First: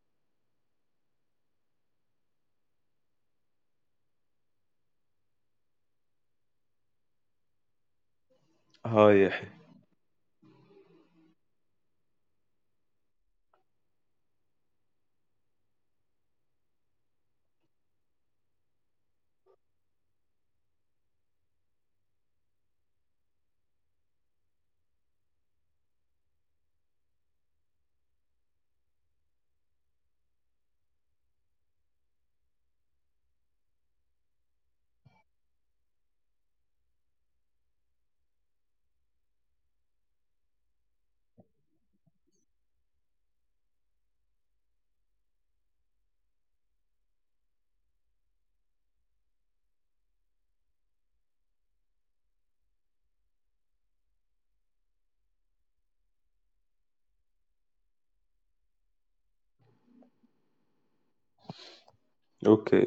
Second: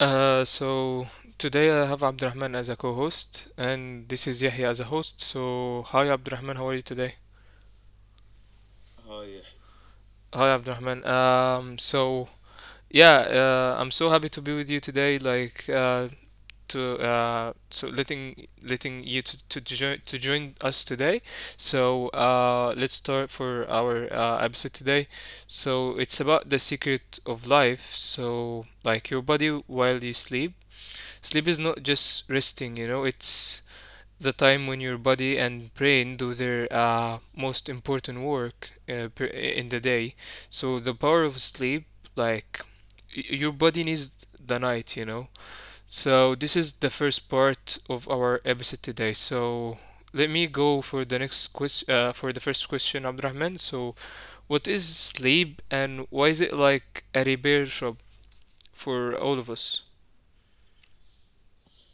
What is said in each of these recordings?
So today I have Abdurrahman as a co-host, and this is Yahya as a host. So hi Abdurrahman, how are you today? Hi. Hi Abdurrahman. So yeah, I'm so happy to be with you today. Like, to so letting you to join us today. So let's start for our episode today. So it's about the secret of life. So like your body while you sleep. Sleep is not just resting. You know, it's the time when your body and brain do their most important work in the day. So the power of sleep, like your body needs the night. You know, so this is the first part of our episode today. So let me go for the next question. For the first question, Abdurrahman. So what is sleep, and why is it like a repair shop for all of us? Okay.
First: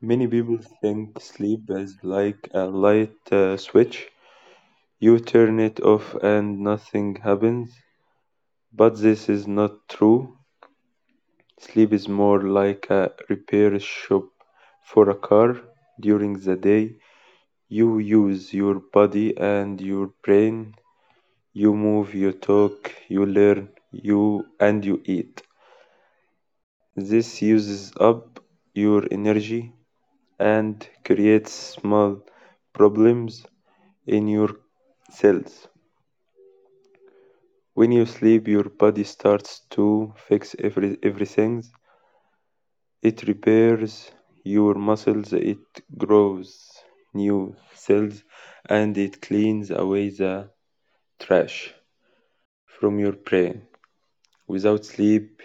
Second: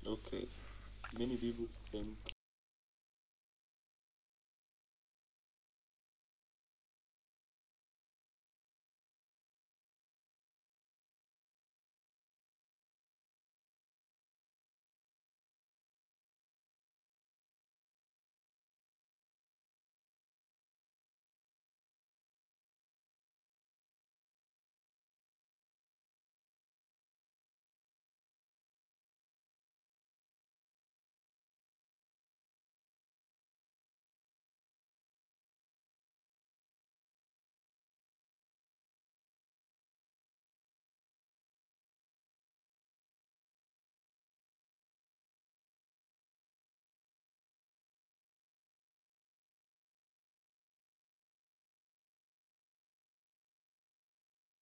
Many people think sleep is like a light switch. You turn it off and nothing happens. But this is not true. Sleep is more like a repair shop for a car. During the day, you use your body and your brain. You move, you talk, you learn, you and you eat. This uses up your energy and creates small problems in your cells. When you sleep, your body starts to fix everything. It repairs your muscles, it grows new cells, and it cleans away the trash from your brain. Without sleep,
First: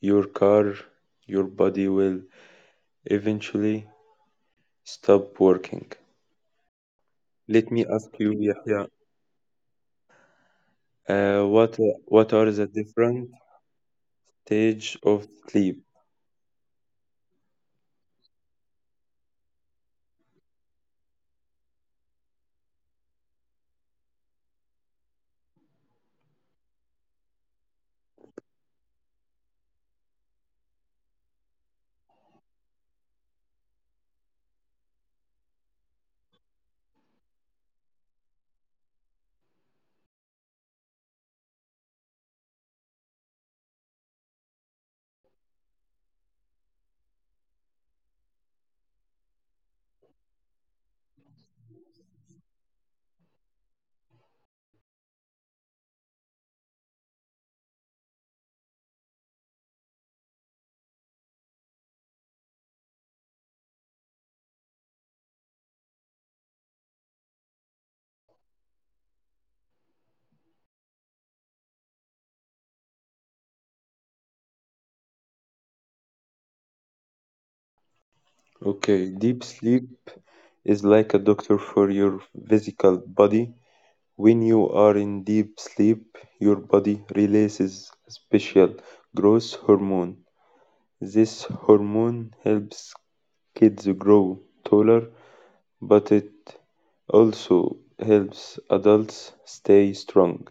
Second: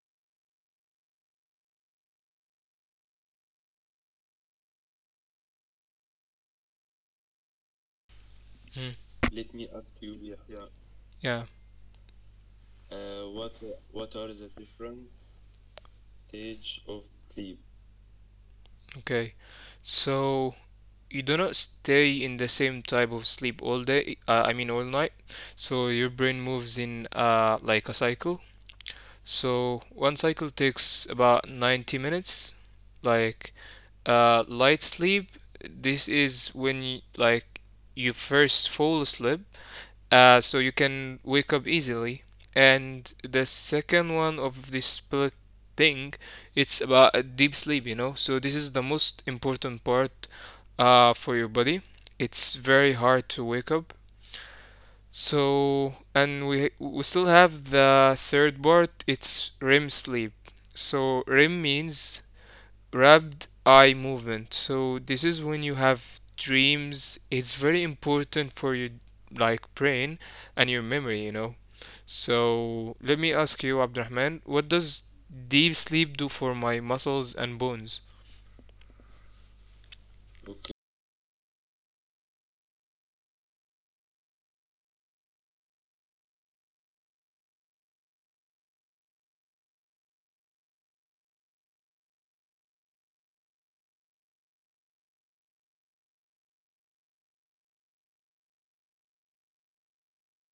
your car, your body will eventually stop working. Let me ask you, Yahya, Mm, uh, yeah. what are the different stage of sleep. Okay. So you do not stay in the same type of sleep all day. I mean all night. So your brain moves in like a cycle. So one cycle takes about 90 minutes. Like light sleep, this is when y like you first fall asleep, so you can wake up easily. And the second one of this split thing, it's about deep sleep, you know. So this is the most important part for your body. It's very hard to wake up. So, and we still have the third part, it's REM sleep. So REM means rapid eye movement. So this is when you have dreams. It's very important for your like brain and your memory, you know. So let me ask you, Abdurrahman, what does deep sleep do for my muscles and bones? Okay, deep sleep is like a doctor for your physical body. When you are in deep sleep, your body releases a special growth hormone. This hormone helps kids grow taller, but it also helps adults stay strong.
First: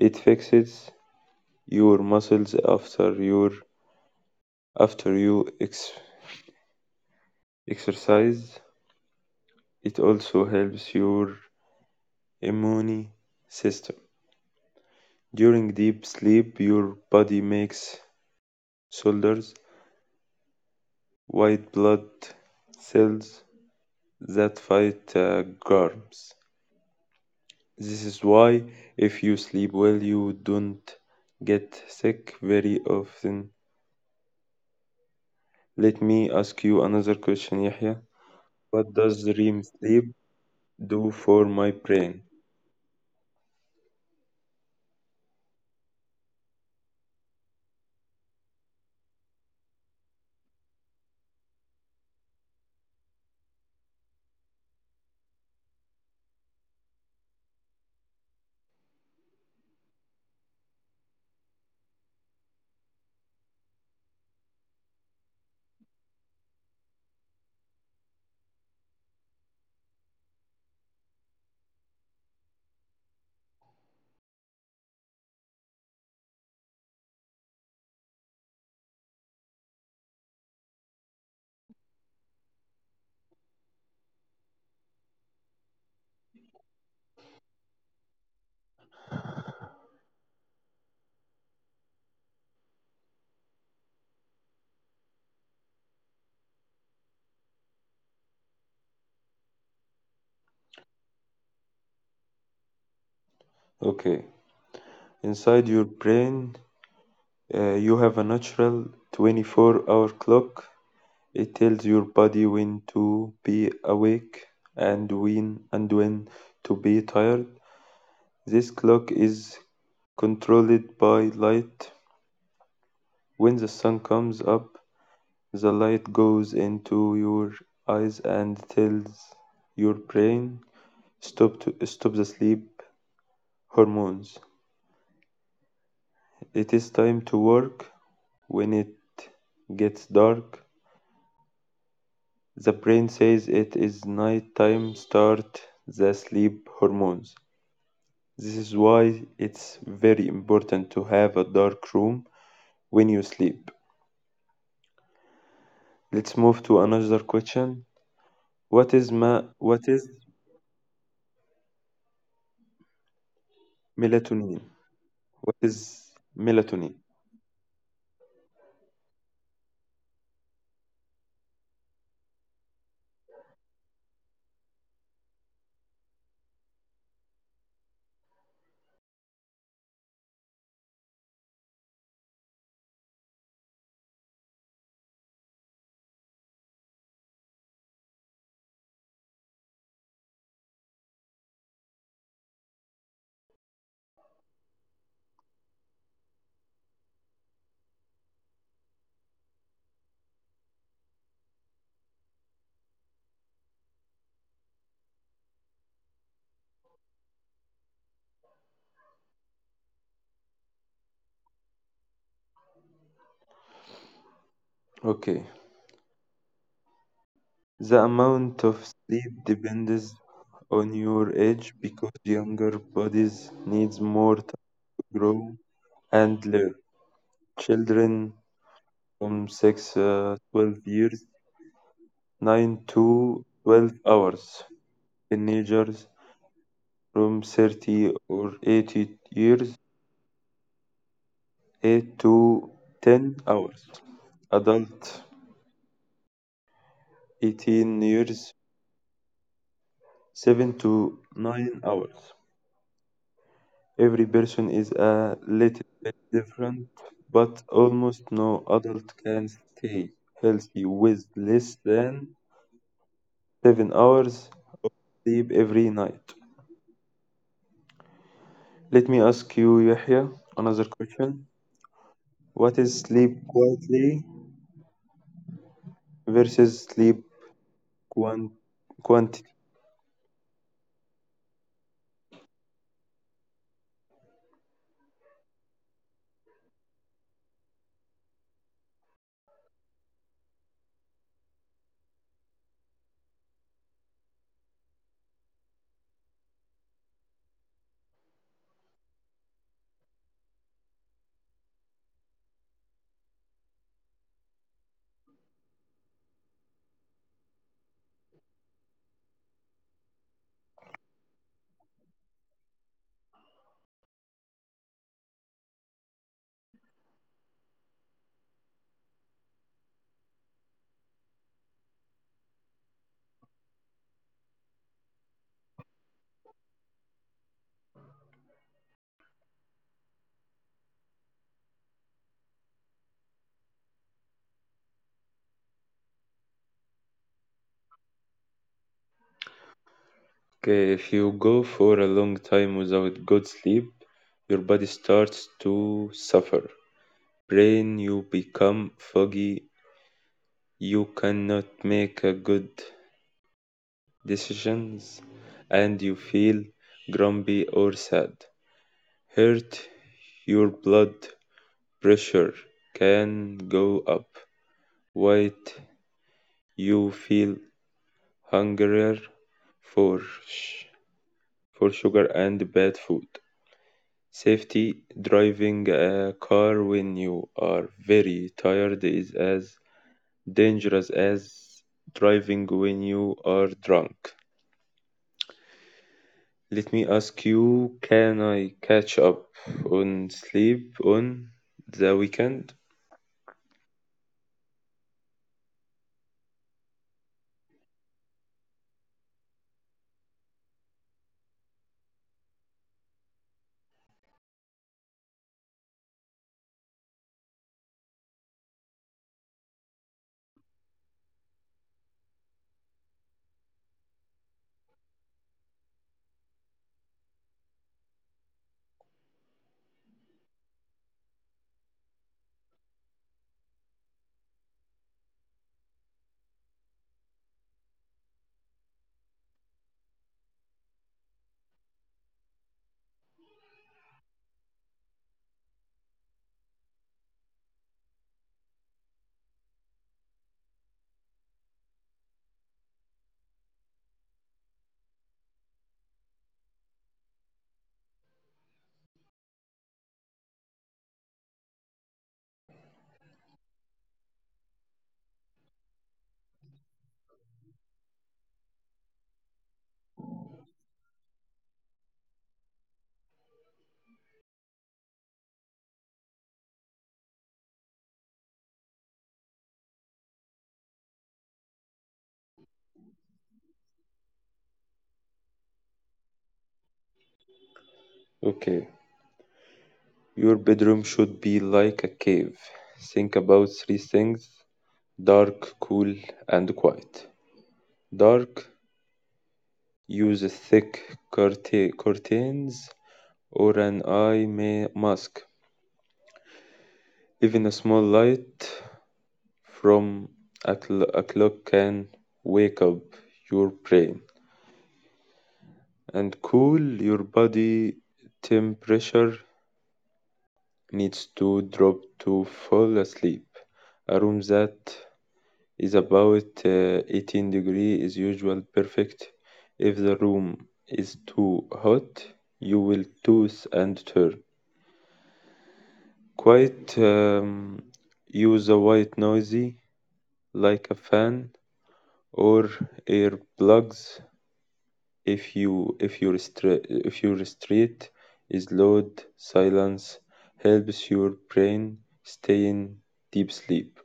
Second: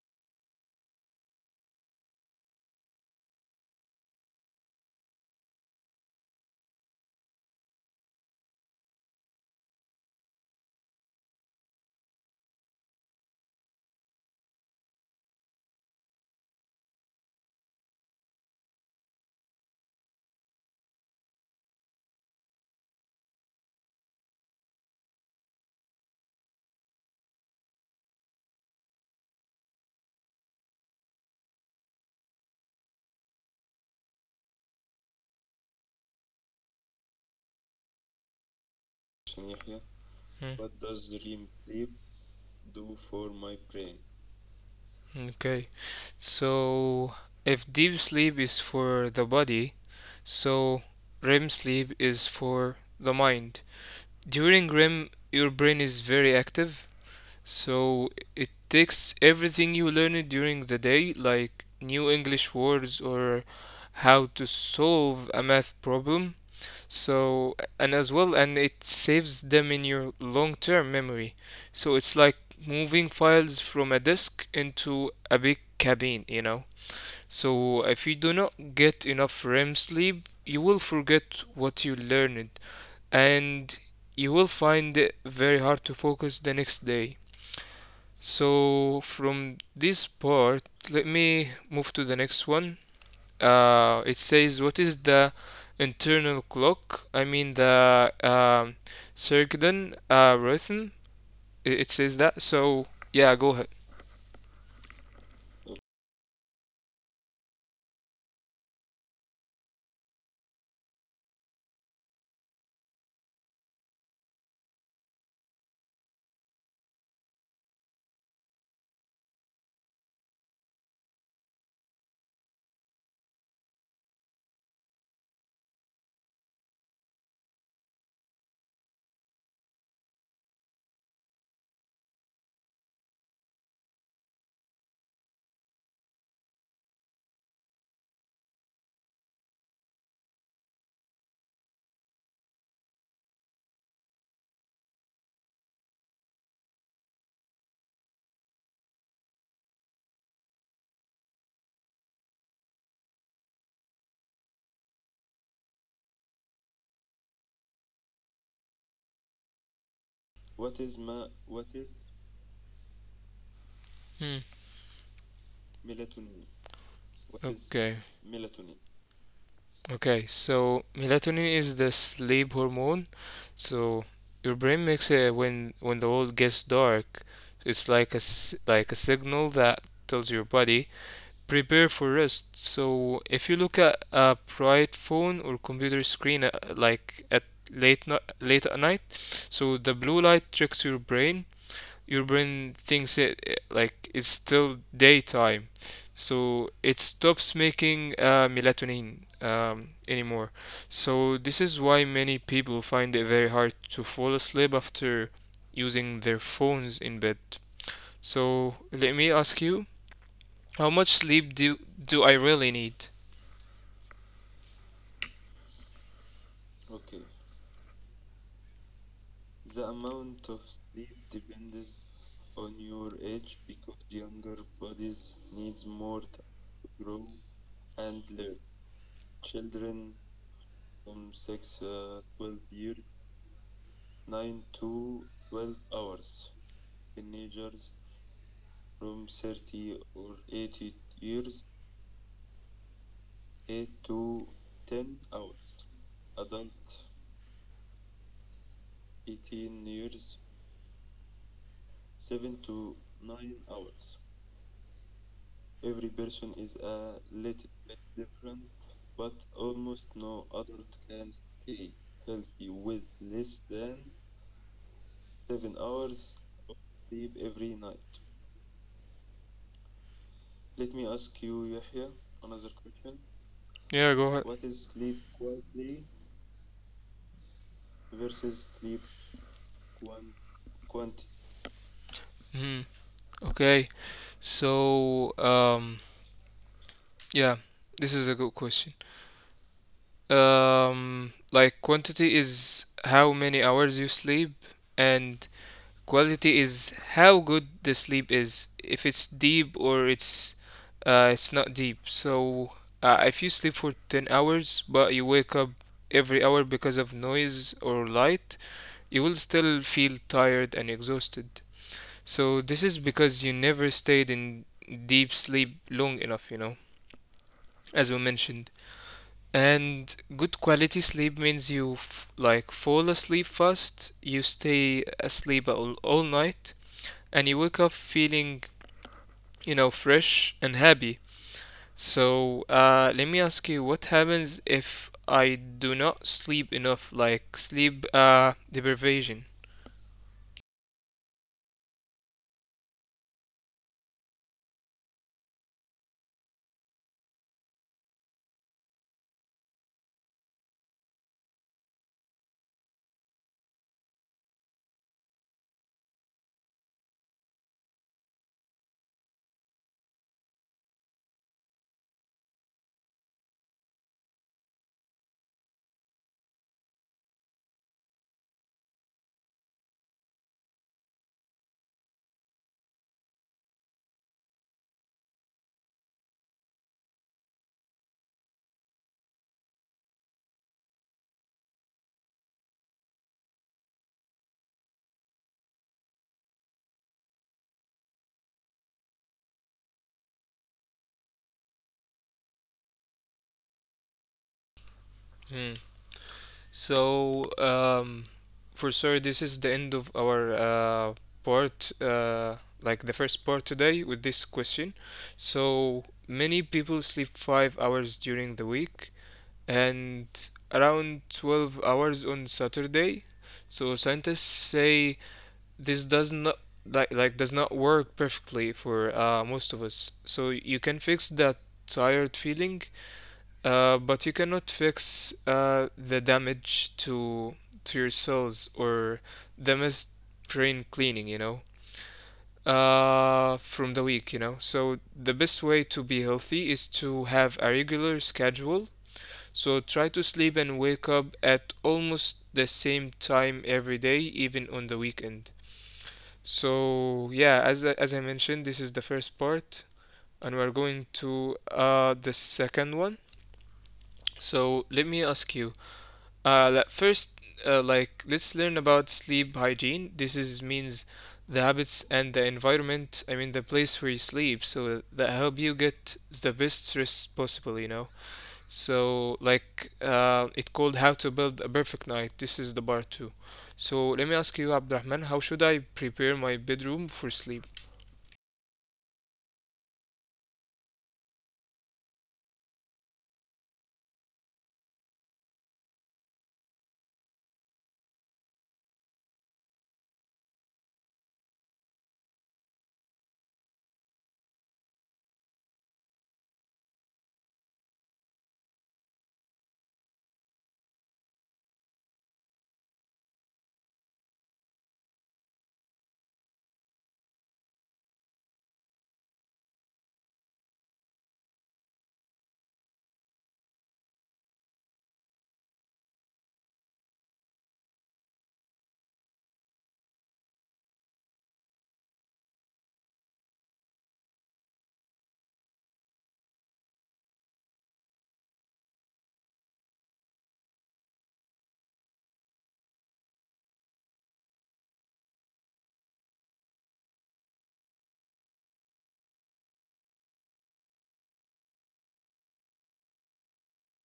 It fixes your muscles after you exercise. It also helps your immune system. During deep sleep, your body makes soldiers, white blood cells that fight germs. This is why, if you sleep well, you don't get sick very often. Let me ask you another question, Yahya. What does REM sleep Hmm. do for my brain? Okay. So if deep sleep is for the body, so REM sleep is for the mind. During REM, your brain is very active. So it takes everything you learned during the day, like new English words or how to solve a math problem. So, and as well, and it saves them in your long term memory. So it's like moving files from a disk into a big cabin, you know. So if you do not get enough REM sleep, you will forget what you learned and you will find it very hard to focus the next day. So from this part, let me move to the next one. It says, what is the internal clock? I mean the circadian rhythm. It says that. So yeah, go ahead. Okay, inside your brain, you have a natural 24-hour clock. It tells your body when to be awake and when to be tired. This clock is controlled by light. When the sun comes up, the light goes into your eyes and tells your brain stop to stop the sleep hormones. It is time to work. When it gets dark, the brain says it is night time, start the sleep hormones. This is why it's very important to have a dark room when you sleep. Let's move to another question. What is Hmm. melatonin? What is melatonin? Okay. Okay. So melatonin is the sleep hormone. So your brain makes it when the world gets dark. It's like a signal that tells your body prepare for rest. So if you look at a bright phone or computer screen like at late no- late at night, so the blue light tricks your brain. Your brain thinks it's still daytime, so it stops making melatonin anymore. So this is why many people find it very hard to fall asleep after using their phones in bed. So let me ask you, how much sleep do I really need? Okay. The amount of sleep depends on your age because younger bodies needs more to grow and learn. Children from 6 12 years, 9 to 12 hours. Teenagers from 30 or 80 years, 8 to 10 hours. Adult 18 years, 7 to 9 hours. Every person is a little bit different, but almost no adult can stay healthy with less than 7 hours sleep every night. Let me ask you, Yahya, another question. What is sleep quietly Yeah, go ahead. versus sleep quant- quantity. Hmm. Okay. So, yeah, this is a good question. Like quantity is how many hours you sleep, and quality is how good the sleep is. If it's deep or it's not deep. So, if you sleep for 10 hours, but you wake up every hour because of noise or light, you will still feel tired and exhausted. So this is because you never stayed in deep sleep long enough, you know, as we mentioned. And good quality sleep means you fall asleep fast, you stay asleep all night, and you wake up feeling, you know, fresh and happy. So let me ask you, what happens if I do not sleep enough, like sleep deprivation? Okay, if you go for a long time without good sleep, your body starts to suffer. Brain, you become foggy, you cannot make a good decisions, and you feel grumpy or sad. Hurt, your blood pressure can go up. White, you feel hungrier for for sugar and bad food. Safety, driving a car when you are very tired is as dangerous as driving when you are drunk. Let me ask you, can I catch up on sleep on the weekend? Hmm. So, for sure, this is the end of our part, like the first part today with this question. So, many people sleep 5 hours during the week and around 12 hours on Saturday. So, scientists say this does not like does not work perfectly for most of us. So you can fix that tired feeling, but you cannot fix the damage to your cells or the missed brain cleaning, you know, from the week, you know. So the best way to be healthy is to have a regular schedule. So try to sleep and wake up at almost the same time every day, even on the weekend. So yeah, as I mentioned, this is the first part, and we're going to the second one. So let me ask you first, let's learn about sleep hygiene. This is means the habits and the environment. I mean the place where you sleep, so that help you get the best rest possible. You know. So like it called how to build a perfect night. This is the part two. So let me ask you, Abdurrahman, how should I prepare my bedroom for sleep? Okay, your bedroom should be like a cave. Think about three things: dark, cool, and quiet. Dark, use thick curtains or an eye mask. Even a small light from a clock can wake up your brain. And cool, your body temperature needs to drop to fall asleep. A room that is about 18 degrees is usually perfect. If the room is too hot, you will toss and turn. Quite, use a white noisy, like a fan or earplugs, if your stre- if your street is loud. Silence helps your brain stay in deep sleep.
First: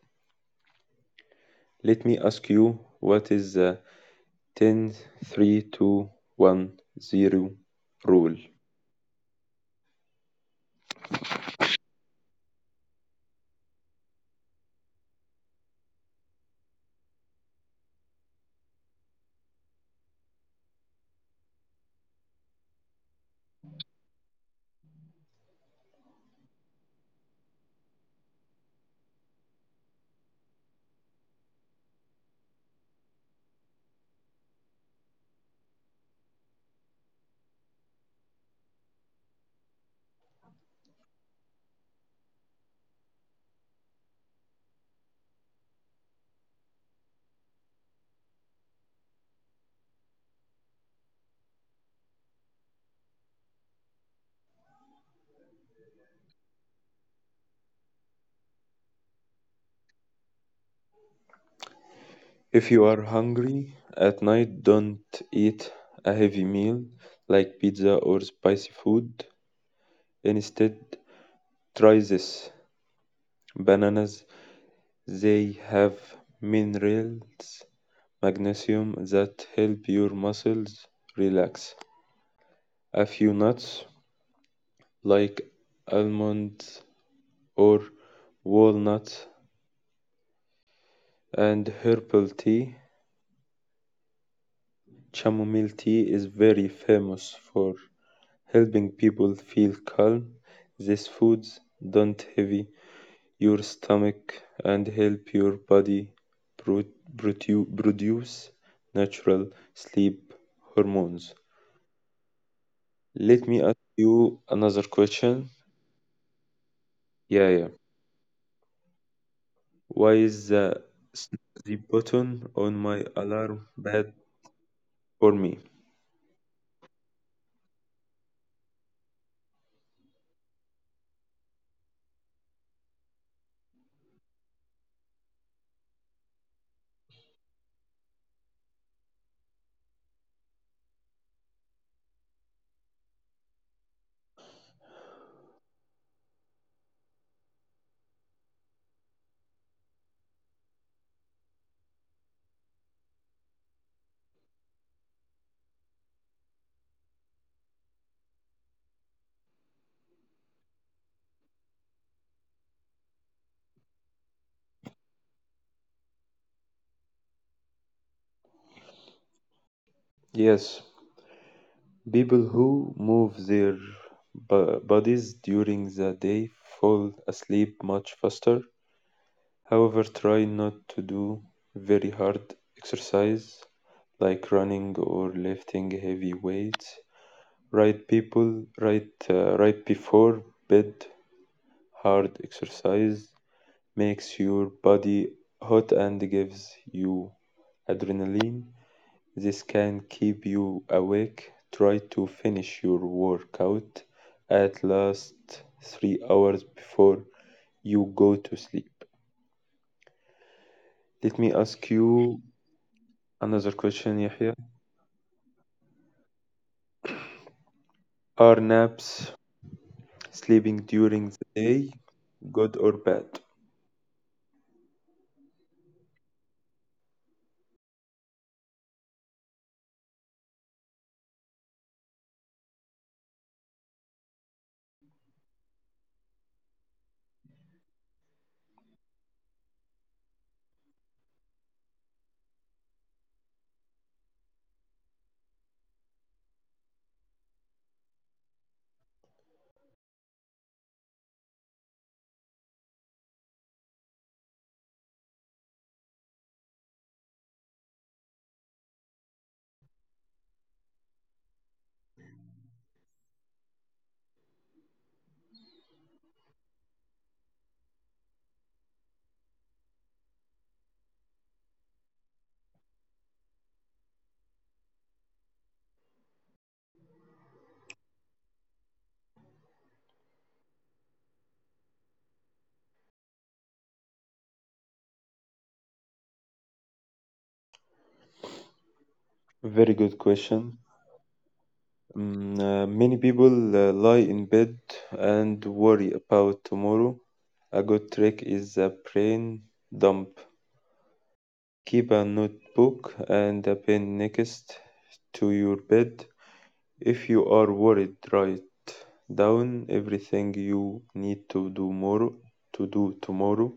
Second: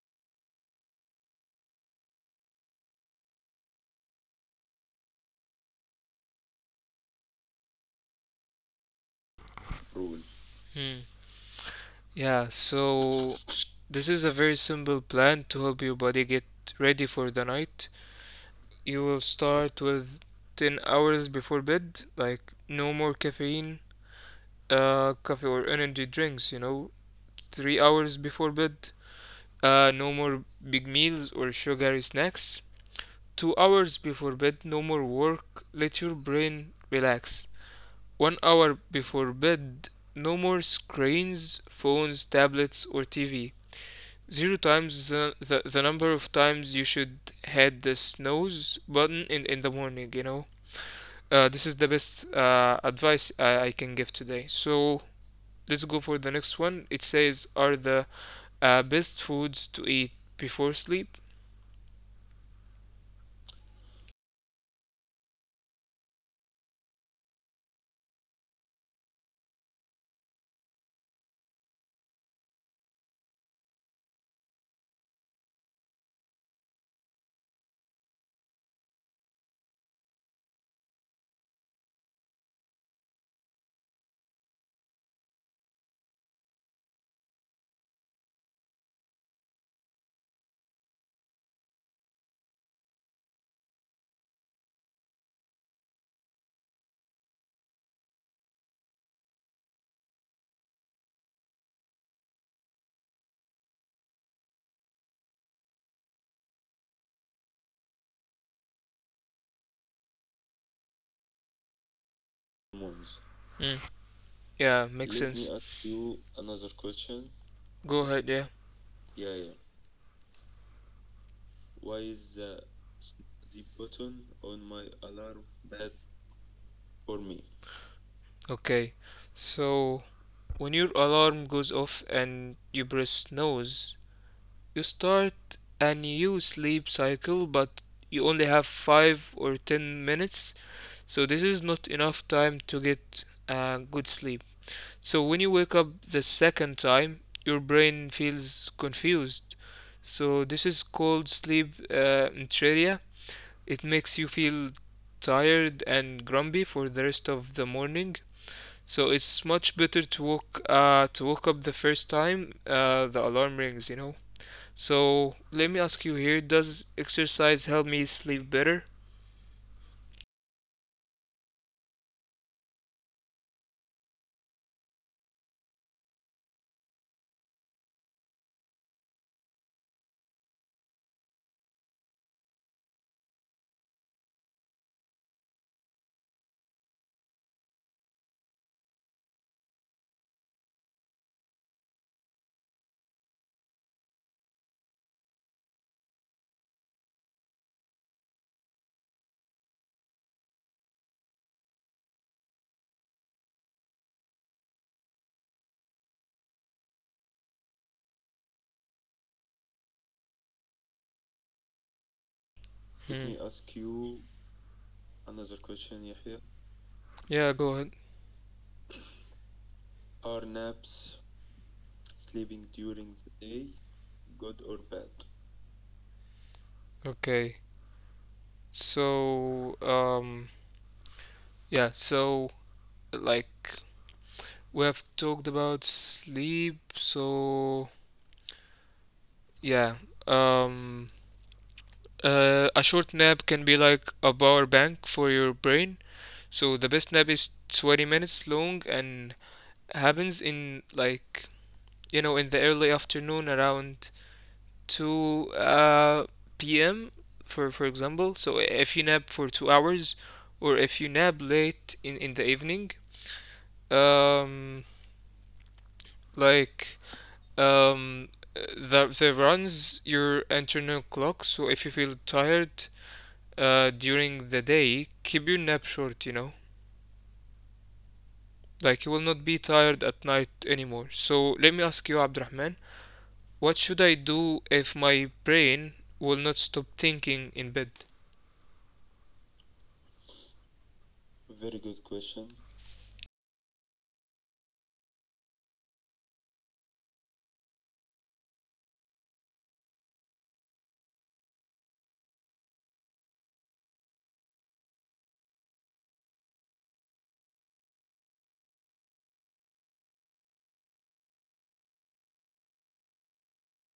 Let me ask you, what is the 10-3-2-1-0 rule? Hmm. Yeah. So this is a very simple plan to help your body get ready for the night. You will start with 10 hours before bed, like no more caffeine, coffee or energy drinks, you know, 3 hours before bed, no more big meals or sugary snacks, 2 hours before bed, no more work, let your brain relax, 1 hour before bed, no more screens, phones, tablets, or TV. Zero times the number of times you should hit the snooze button in the morning, you know? This is the best advice I can give today. So let's go for the next one. It says, are the best foods to eat before sleep? If you are hungry at night, don't eat a heavy meal like pizza or spicy food. Instead, try this: bananas. They have minerals, magnesium, that help your muscles relax. A few nuts, like almonds or walnuts, and herbal tea. Chamomile tea is very famous for helping people feel calm. These foods don't heavy your stomach and help your body pro- produce natural sleep hormones. Let me ask Mm. you another Yeah, makes question. sense. Me. Yeah, yeah. Go ahead, yeah. Why is the snooze button on my alarm bad for me? Okay, so when your alarm goes off and you press snooze, you start a new sleep cycle, but you only have 5 or 10 minutes, so this is not enough time to get good sleep. So when you wake up the second time, your brain feels confused. So this is called sleep inertia. It makes you feel tired and grumpy for the rest of the morning. So it's much better to wake up the first time the alarm rings, you know. So let me ask you here, does exercise help me sleep better? Yes, people who move their bodies during the day fall asleep much faster. However, try not to do very hard exercise like running or lifting heavy weights. Right before bed, hard exercise makes your body hot and gives you adrenaline. This can keep you awake. Try to finish your workout at least 3 hours before you go to sleep. Let me ask you Hmm. another question, Yahya. Yeah, go ahead. Are naps, sleeping during the day, good or bad? Okay. So, yeah, so like We have talked about sleep, so yeah. Um, a short nap can be like a power bank for your brain. So the best nap is 20 minutes long and happens in like, you know, in the early afternoon around 2 p.m. for example. So if you nap for 2 hours or if you nap late in the evening, um like Um, that runs your internal clock. So if you feel tired during the day, keep your nap short, you know. Like you will not be tired at night anymore. So let me ask you, Abdurrahman, what should I do if my brain will not stop thinking in bed? Very good question. Many people lie in bed and worry about tomorrow. A good trick is a brain dump. Keep a notebook and a pen next to your bed. If you are worried, write down everything you need to do more to do tomorrow.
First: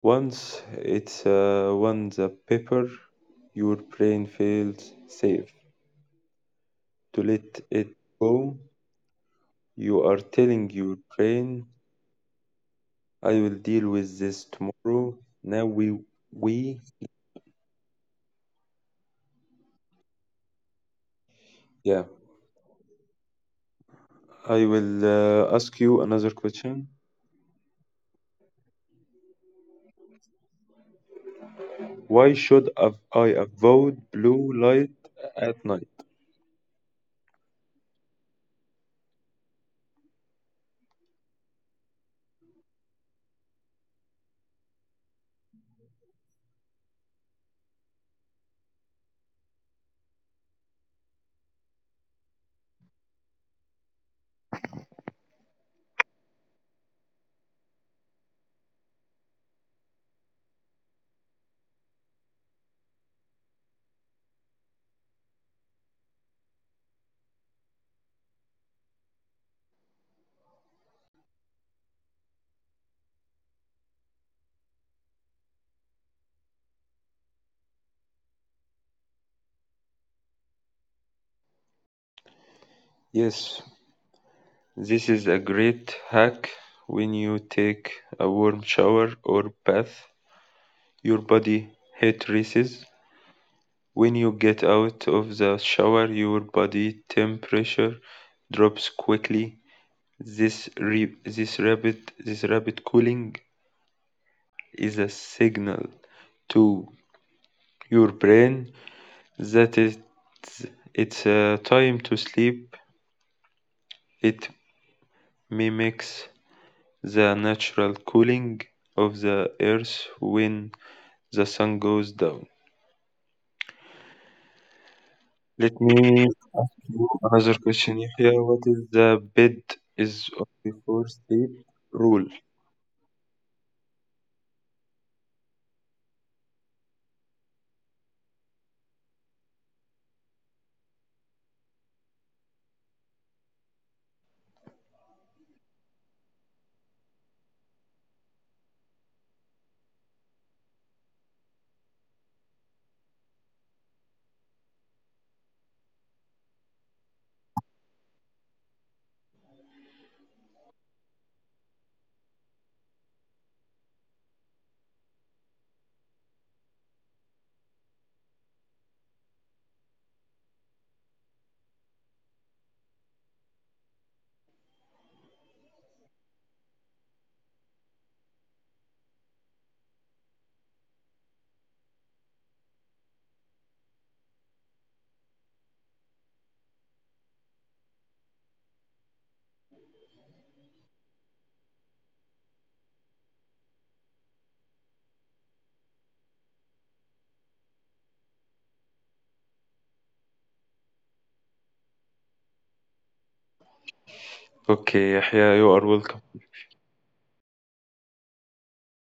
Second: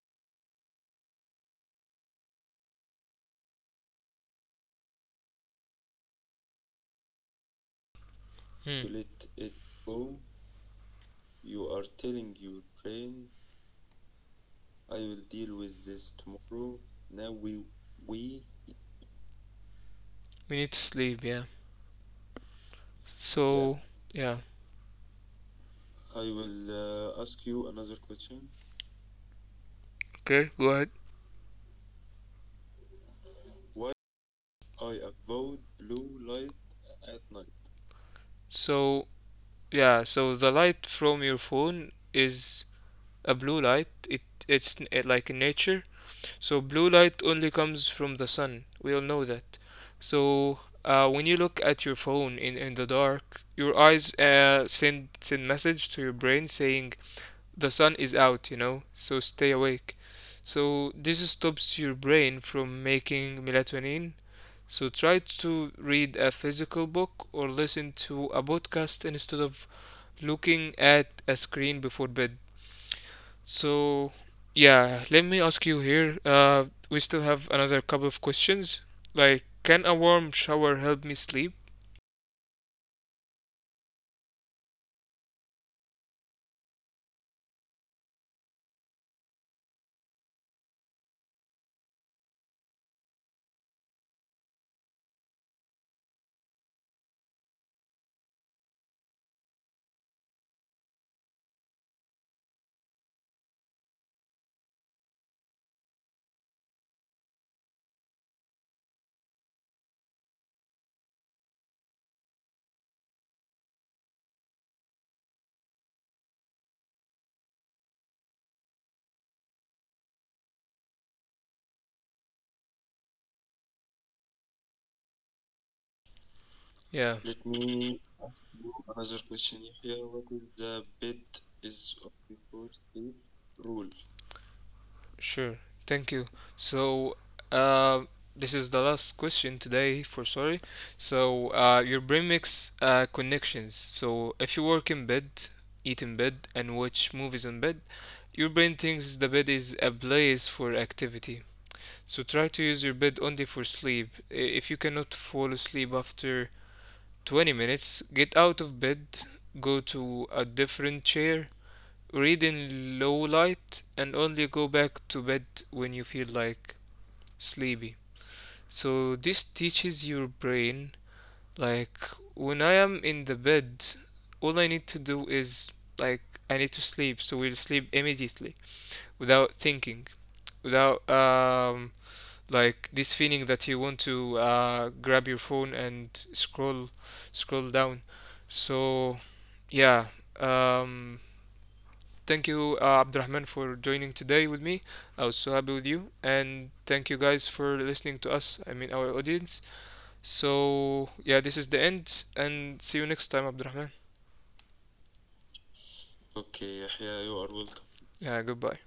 Once it's on the paper, your brain feels safe. To let it go, Hmm. you are telling your brain, "I will deal with this tomorrow." Now we We need to sleep, yeah. Yeah. yeah. So, yeah. I will ask you another question. Okay, go ahead. Why should I avoid blue light at night? So, yeah, so the light from your phone is a blue light. It it's n- like In nature, so blue light only comes from the sun, we all know that. So when you look at your phone in the dark, your eyes send message to your brain saying the sun is out, you know, so stay awake. So this stops your brain from making melatonin. So try to read a physical book or listen to a podcast instead of looking at a screen before bed. So, yeah, let me ask you here. We still have another couple of questions. Like, can a warm shower help me sleep? Yes, this is a great hack. When you take a warm shower or bath, your body heat rises. When you get out of the shower, your body temperature drops quickly. This rapid cooling is a signal to your brain that it's time to sleep. It mimics the natural cooling of the earth when the sun goes down. Let me ask you Yeah, another question, Yahya. What is the bed is only for sleep rule? sure. Thank you. So, uh, this is the last question today for sorry. So, your brain makes connections. So, if you work in bed, eat in bed, and watch movies in bed, your brain thinks the bed is a place for activity. So, try to use your bed only for sleep. If you cannot fall asleep after 20 minutes, get out of bed, go to a different chair, read in low light, and only go back to bed when you feel like sleepy. So this teaches your brain, like, when I am in the bed, all I need to do is, like, I need to sleep, so we'll sleep immediately without thinking, without like this feeling that you want to grab your phone and scroll down. So yeah, um, thank you, Abdurrahman, for joining today with me. I was so happy with you, and thank you guys for listening to us, I mean our audience. So yeah, this is the end, and see you next time, Abdurrahman. Okay, Yahya, you are welcome. Yeah, goodbye.